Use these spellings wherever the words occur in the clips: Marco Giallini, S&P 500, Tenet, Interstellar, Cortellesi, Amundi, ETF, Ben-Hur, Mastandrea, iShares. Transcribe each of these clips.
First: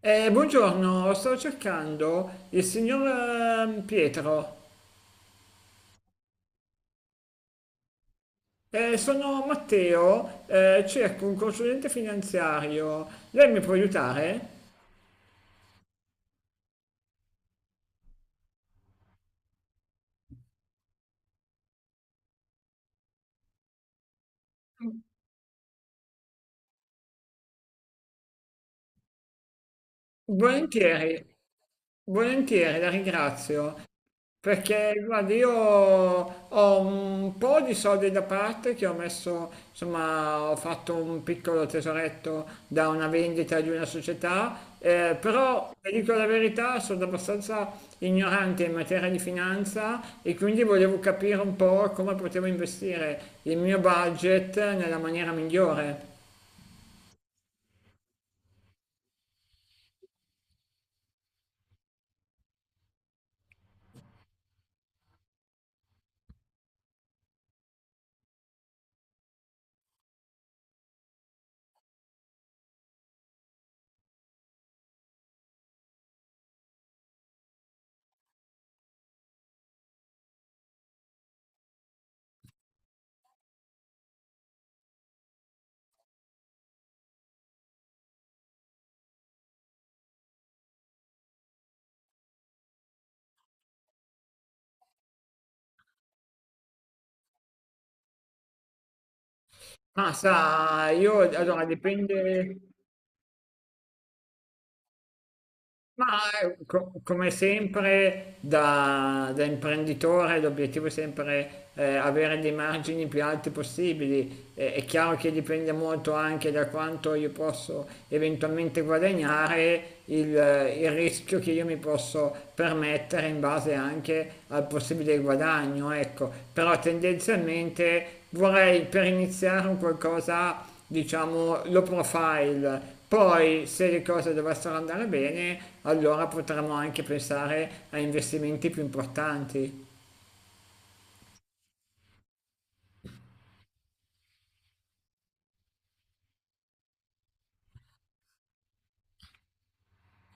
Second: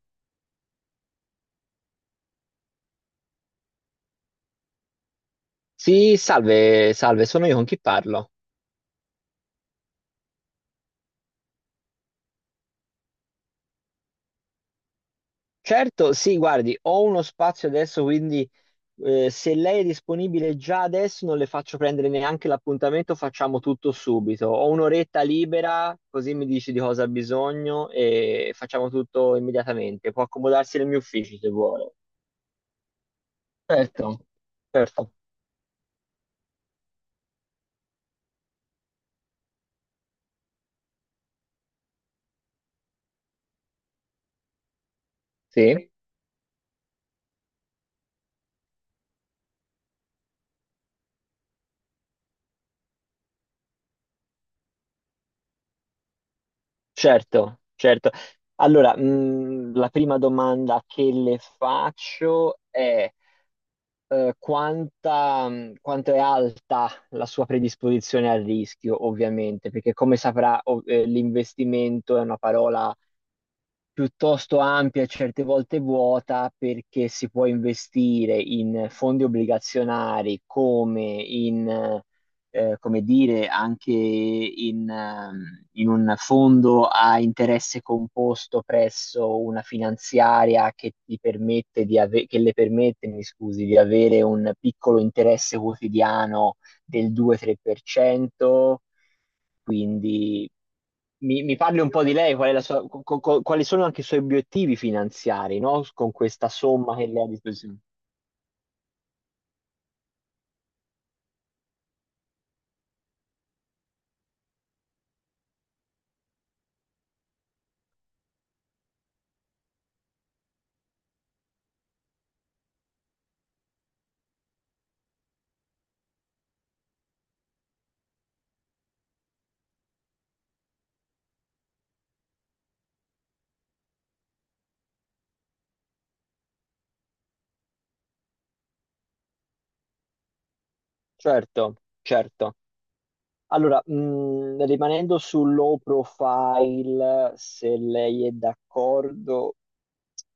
Buongiorno, stavo cercando il signor Pietro. Sì, salve, salve, sono io con chi parlo. Sono Matteo, cerco un consulente finanziario. Lei mi può aiutare? Certo, sì, guardi, ho uno spazio adesso, quindi se lei è disponibile già adesso non le faccio prendere neanche l'appuntamento, facciamo tutto subito. Ho un'oretta libera, così mi dici di cosa ha bisogno e facciamo tutto immediatamente. Può accomodarsi nel mio Volentieri, ufficio se vuole. volentieri, la ringrazio. Certo, Perché certo, guarda, io ho un po' di soldi da parte che ho messo, insomma, ho fatto un piccolo tesoretto da una vendita di una società, però sì, vi dico la verità, sono abbastanza ignorante in materia di finanza e quindi volevo capire un po' come potevo investire il mio budget nella maniera migliore. certo, certo. Allora, la prima domanda che le faccio è... quanta, quanto è alta la sua predisposizione al rischio, ovviamente, perché come saprà, l'investimento è una parola piuttosto ampia e certe volte vuota, perché si può investire in fondi obbligazionari come in, come dire, anche in un fondo a interesse composto presso una finanziaria che le permette, mi scusi, di avere un piccolo interesse quotidiano del 2-3%. Ma Quindi sa, io mi allora parli un po' di lei, qual è dipende. la sua- co- co- quali sono anche i suoi obiettivi finanziari, no? Con Ma questa somma che lei ha a come disposizione. sempre da imprenditore l'obiettivo è sempre avere dei margini più alti possibili. È chiaro che dipende molto anche da quanto io posso eventualmente guadagnare, il rischio che io mi posso permettere in base anche al possibile guadagno, ecco. Però tendenzialmente vorrei per iniziare un qualcosa diciamo, low profile. Poi, se le cose dovessero andare bene, allora potremmo anche pensare a investimenti più importanti, Certo, certo. Allora, rimanendo sul low profile, se lei è d'accordo,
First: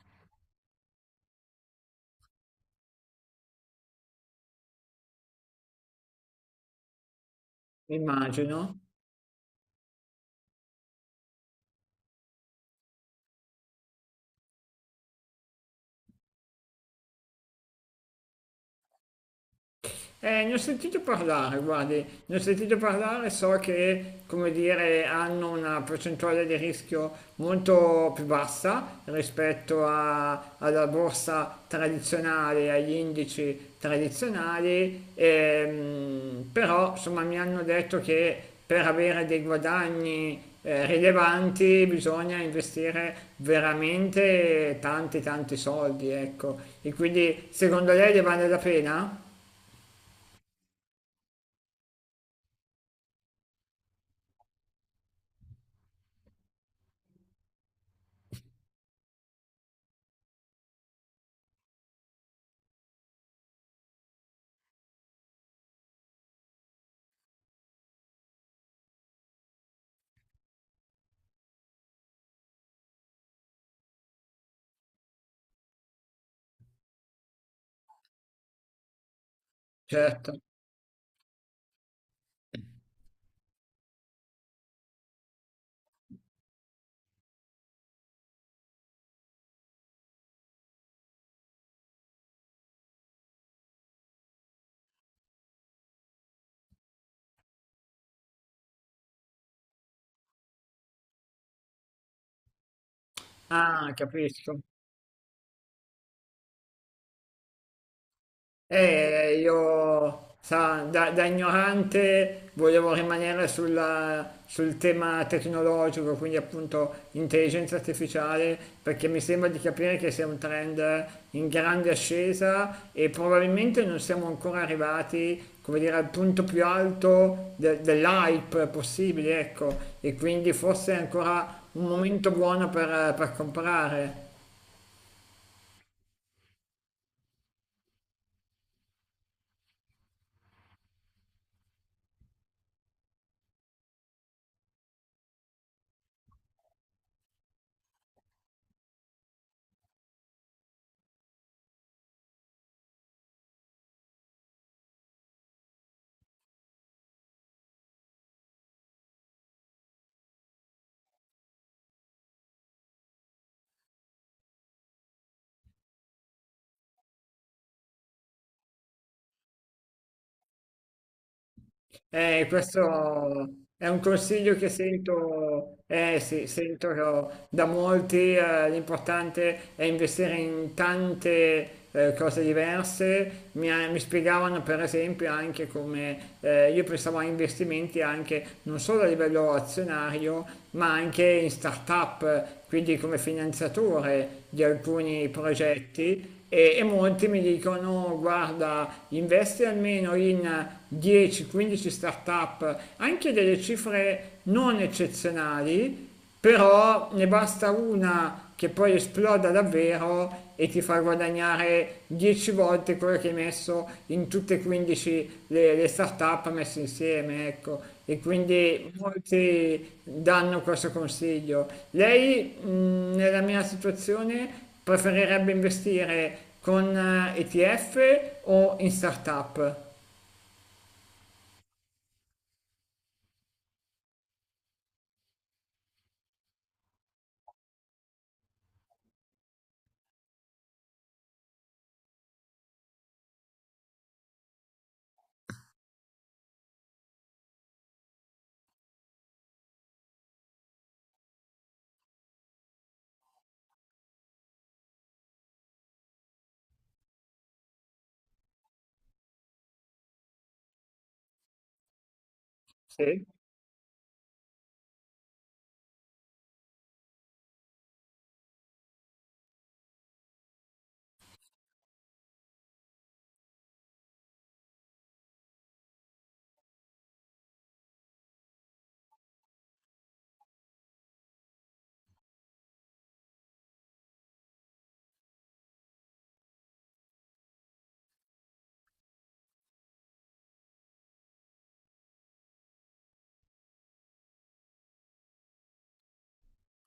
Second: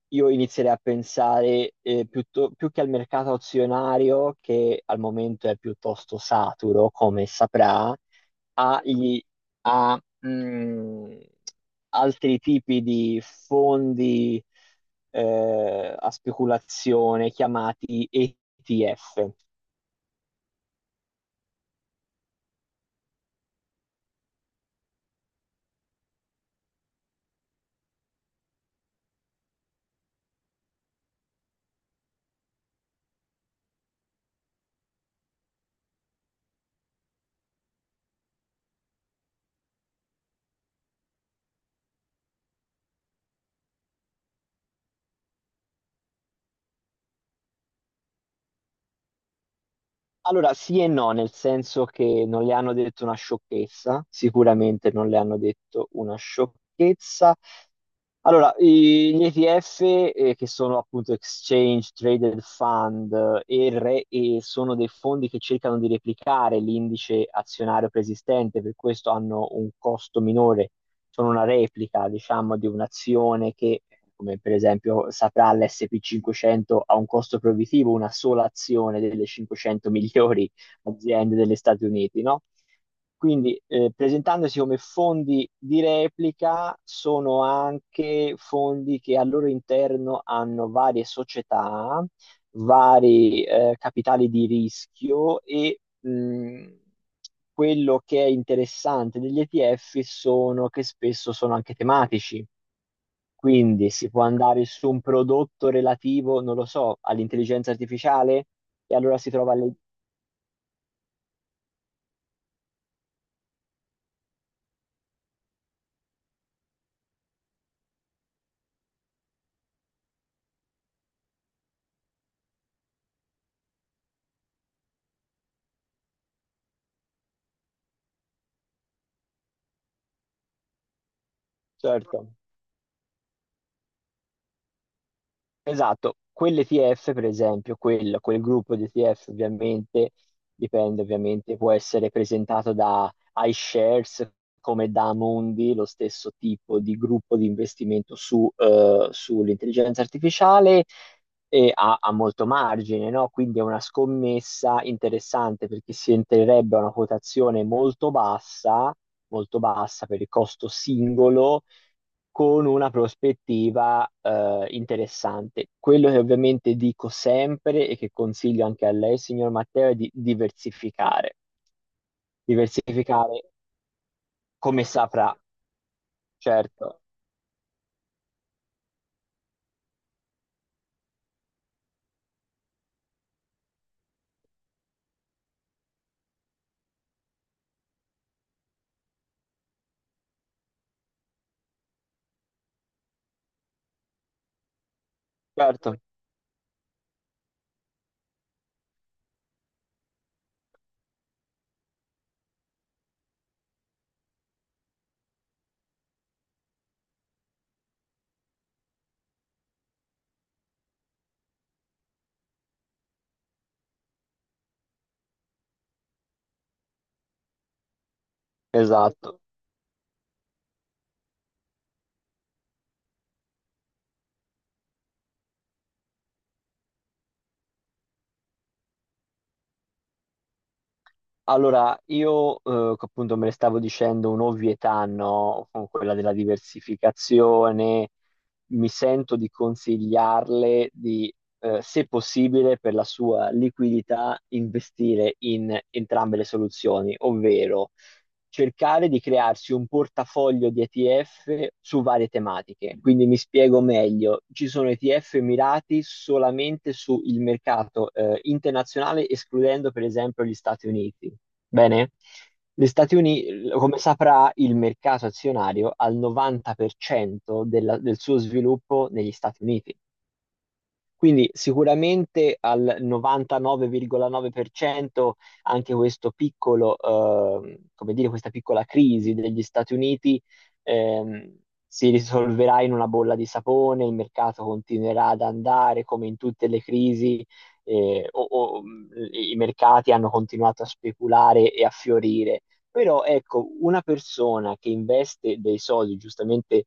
io inizierei a pensare, più che al mercato azionario, che al momento è piuttosto saturo, come saprà, immagino. a, i- a, mh, altri tipi di fondi a speculazione, chiamati ETF. Ne ho sentito parlare, guardi, ne ho sentito parlare, so che, come dire, hanno una percentuale di rischio molto più bassa alla borsa tradizionale, agli indici tradizionali, però insomma mi hanno detto che per avere dei guadagni rilevanti bisogna investire veramente tanti tanti soldi, ecco. E quindi secondo lei ne vale la pena? Allora, sì e no, nel senso che non le hanno detto una sciocchezza, sicuramente non le hanno detto una sciocchezza. Allora, gli ETF, che sono appunto Exchange Traded Fund, e sono dei fondi che cercano di replicare l'indice azionario preesistente, per questo hanno un costo minore, sono una replica, diciamo, di un'azione che, come per esempio saprà l'S&P 500, ha un costo proibitivo: una sola azione delle 500 Certo. migliori aziende degli Stati Uniti, no? Quindi, presentandosi come fondi di replica, sono anche fondi che al loro interno hanno varie società, vari capitali di rischio, e quello che è interessante degli ETF sono che spesso sono anche tematici. Quindi Ah, si può capisco. andare su un prodotto relativo, non lo so, all'intelligenza artificiale e allora si trova alle... Io, sa, da ignorante volevo rimanere sul tema tecnologico, quindi appunto intelligenza artificiale, perché mi sembra di capire che sia un trend in grande ascesa e probabilmente non siamo ancora arrivati, come dire, al punto più alto dell'hype possibile, ecco, e quindi forse è ancora un momento Certo. buono per comprare. Esatto, quell'ETF per esempio, quel gruppo di ETF ovviamente, dipende ovviamente, può essere presentato da iShares come da Amundi, lo stesso tipo di gruppo di investimento sull'intelligenza artificiale, e ha molto margine, no? Quindi è una scommessa interessante, perché si entrerebbe a una quotazione molto bassa per il costo singolo, con una prospettiva interessante. Quello che ovviamente dico sempre e che consiglio anche a lei, signor Matteo, è di diversificare. Diversificare, Questo è un consiglio che come saprà. sento, sì, sento Certo, da molti, l'importante è investire in tante cose diverse. Mi spiegavano per esempio anche come io pensavo a investimenti anche non solo a livello azionario, ma anche in start-up, quindi come finanziatore di alcuni certo, progetti e molti mi dicono guarda investi almeno in 10-15 startup, anche delle cifre non eccezionali, però ne basta una che poi esploda davvero e ti fa guadagnare 10 volte quello che hai messo in tutte e 15 le start-up messe insieme, ecco. E quindi esatto. molti danno questo consiglio. Lei, nella mia situazione, preferirebbe investire con ETF o in startup? Allora, io, che appunto me ne stavo dicendo un'ovvietà, no? Con quella della diversificazione, mi sento di consigliarle di, se possibile, per la sua liquidità, investire in entrambe le soluzioni, ovvero cercare di crearsi un portafoglio di ETF su varie tematiche. Quindi, mi spiego meglio, ci sono ETF mirati solamente sul mercato internazionale, escludendo per esempio gli Stati Uniti. Bene, gli Stati Sì, Uniti, come saprà, il mercato azionario ha il 90% del suo sviluppo negli Stati Uniti. Quindi sicuramente al 99,9% anche questo piccolo, come dire, questa piccola crisi degli Stati Uniti ehm, si risolverà in una bolla di sapone, il mercato continuerà ad andare come in tutte le crisi, i mercati hanno continuato a speculare e a fiorire. Però ecco, una persona che investe dei soldi, giustamente,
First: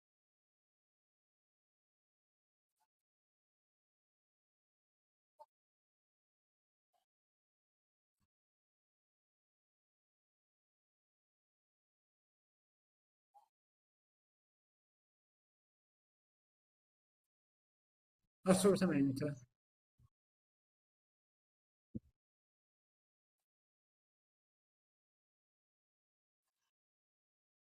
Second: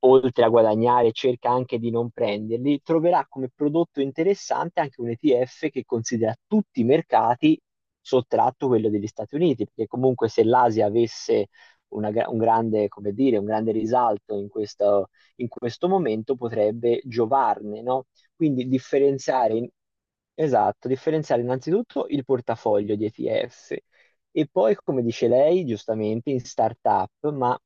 oltre a guadagnare, cerca anche di non prenderli, troverà come prodotto interessante anche un ETF che considera tutti i mercati sottratto quello degli Stati Uniti, perché comunque, se l'Asia avesse un grande, come dire, un grande risalto in questo, momento potrebbe giovarne, no? Quindi assolutamente, differenziare, esatto, differenziare innanzitutto il portafoglio di ETF e poi, come dice lei, giustamente in startup, ma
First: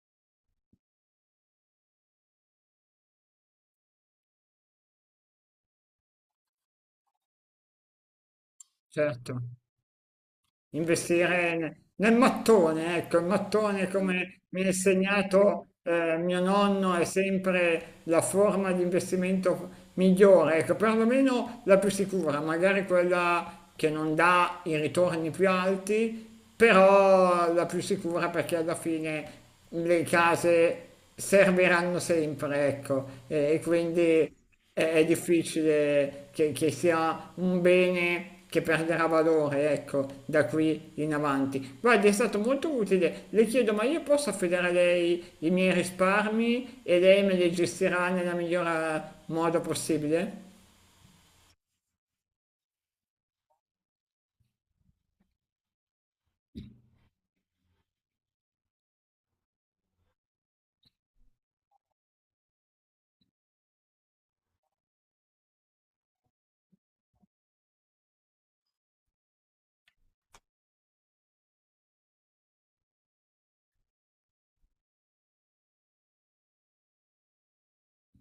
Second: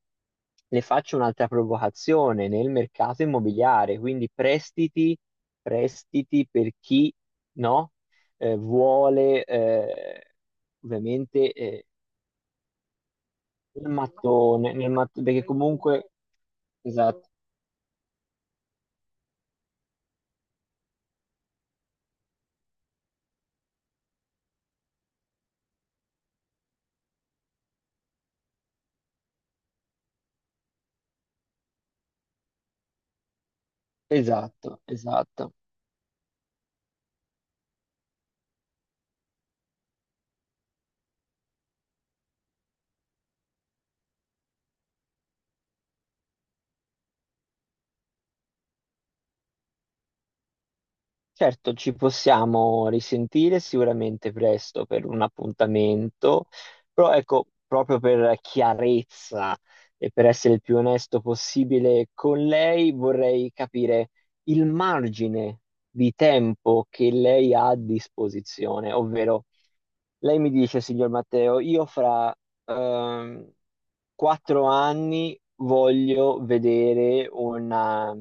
le faccio un'altra provocazione: nel mercato immobiliare, quindi prestiti per chi, no, certo. vuole, ovviamente, Investire nel mattone, ecco, il mattone il come mi ha mattone, perché insegnato comunque, mio nonno è esatto, sempre la forma di investimento migliore, ecco, perlomeno la più sicura, magari quella che non dà i ritorni più alti, però la più sicura perché alla fine le case serviranno sempre, ecco, e quindi esatto, è esatto. difficile che sia un bene che perderà valore, ecco, da qui in avanti. Guardi, è stato molto utile. Le chiedo, ma io posso affidare a lei i miei risparmi e lei me li gestirà nel miglior modo possibile? Certo, ci possiamo risentire sicuramente presto per un appuntamento, però ecco, proprio per chiarezza e per essere il più onesto possibile con lei, vorrei capire il margine di tempo che lei ha a disposizione, ovvero: lei mi dice, signor Matteo, io fra ehm, 4 anni voglio vedere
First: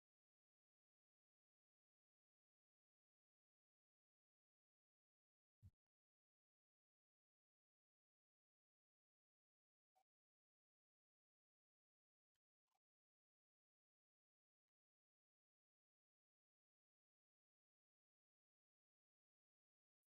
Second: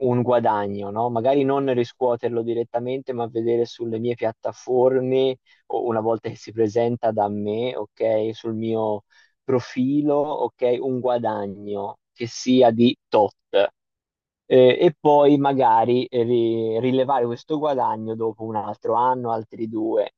un guadagno, no? Magari non riscuoterlo direttamente, ma vedere sulle mie piattaforme, o una volta che si presenta da me, ok, sul mio profilo, ok, un guadagno che sia di tot. E poi magari, rilevare questo guadagno dopo un altro anno, altri due.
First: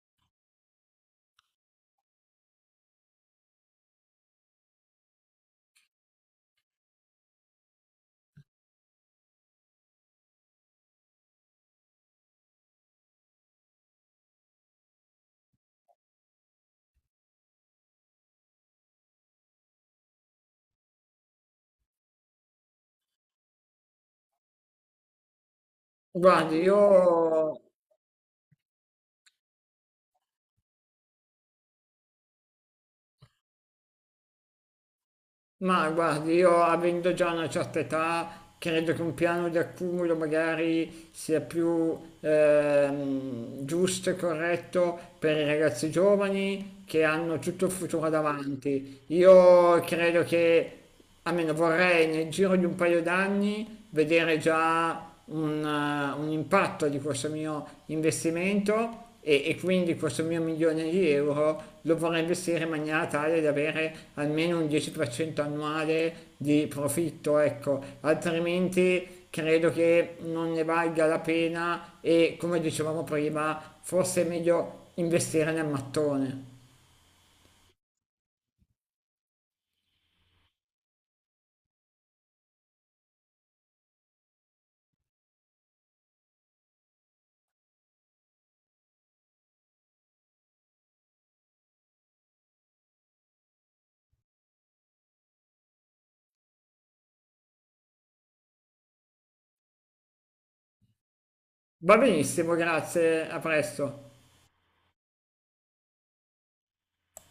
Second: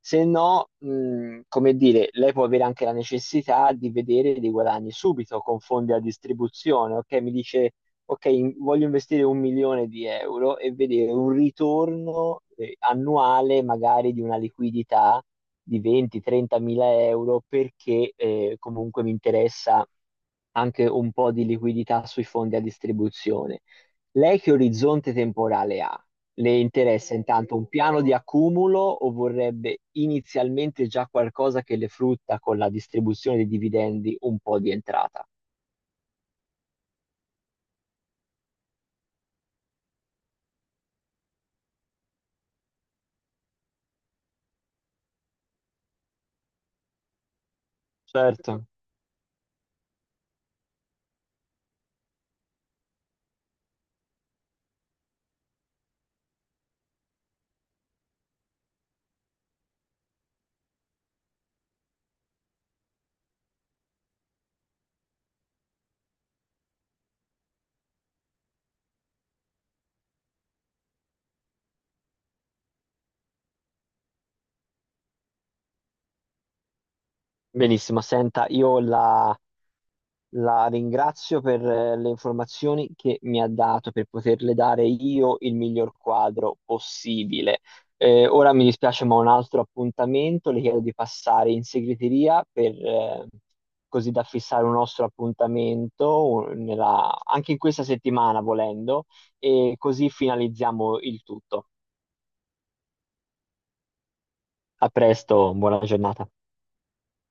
Se no, come dire, lei può avere anche la necessità di vedere dei guadagni subito con fondi a distribuzione. Ok, mi dice, ok, voglio investire un milione di euro e vedere un ritorno annuale, magari, di una liquidità di 20-30 mila euro, perché, comunque, mi interessa anche un po' di liquidità sui fondi a distribuzione. Lei che orizzonte temporale ha? Le Guardi, interessa intanto io... un piano di accumulo, o vorrebbe inizialmente già qualcosa che le frutta, con la distribuzione dei dividendi, un po' di entrata? Ma guardi, io avendo già una certa età, credo che un piano di accumulo magari sia più giusto e corretto per i ragazzi giovani che hanno tutto il futuro Certo, davanti. Io credo che almeno vorrei nel giro di un paio d'anni vedere già un impatto di questo mio investimento e quindi questo mio milione di euro lo vorrei investire in maniera tale da avere almeno un 10% annuale di profitto, ecco, altrimenti credo che non ne valga la pena e come dicevamo prima, forse è meglio investire nel mattone. benissimo. Senta, io la La ringrazio per le informazioni che mi ha dato, per poterle dare io il miglior quadro possibile. Ora mi dispiace, ma ho un altro appuntamento. Le chiedo di passare in segreteria per così da fissare un nostro appuntamento anche in questa settimana, volendo, e così finalizziamo il tutto. Va benissimo, grazie, a presto. A presto, buona giornata.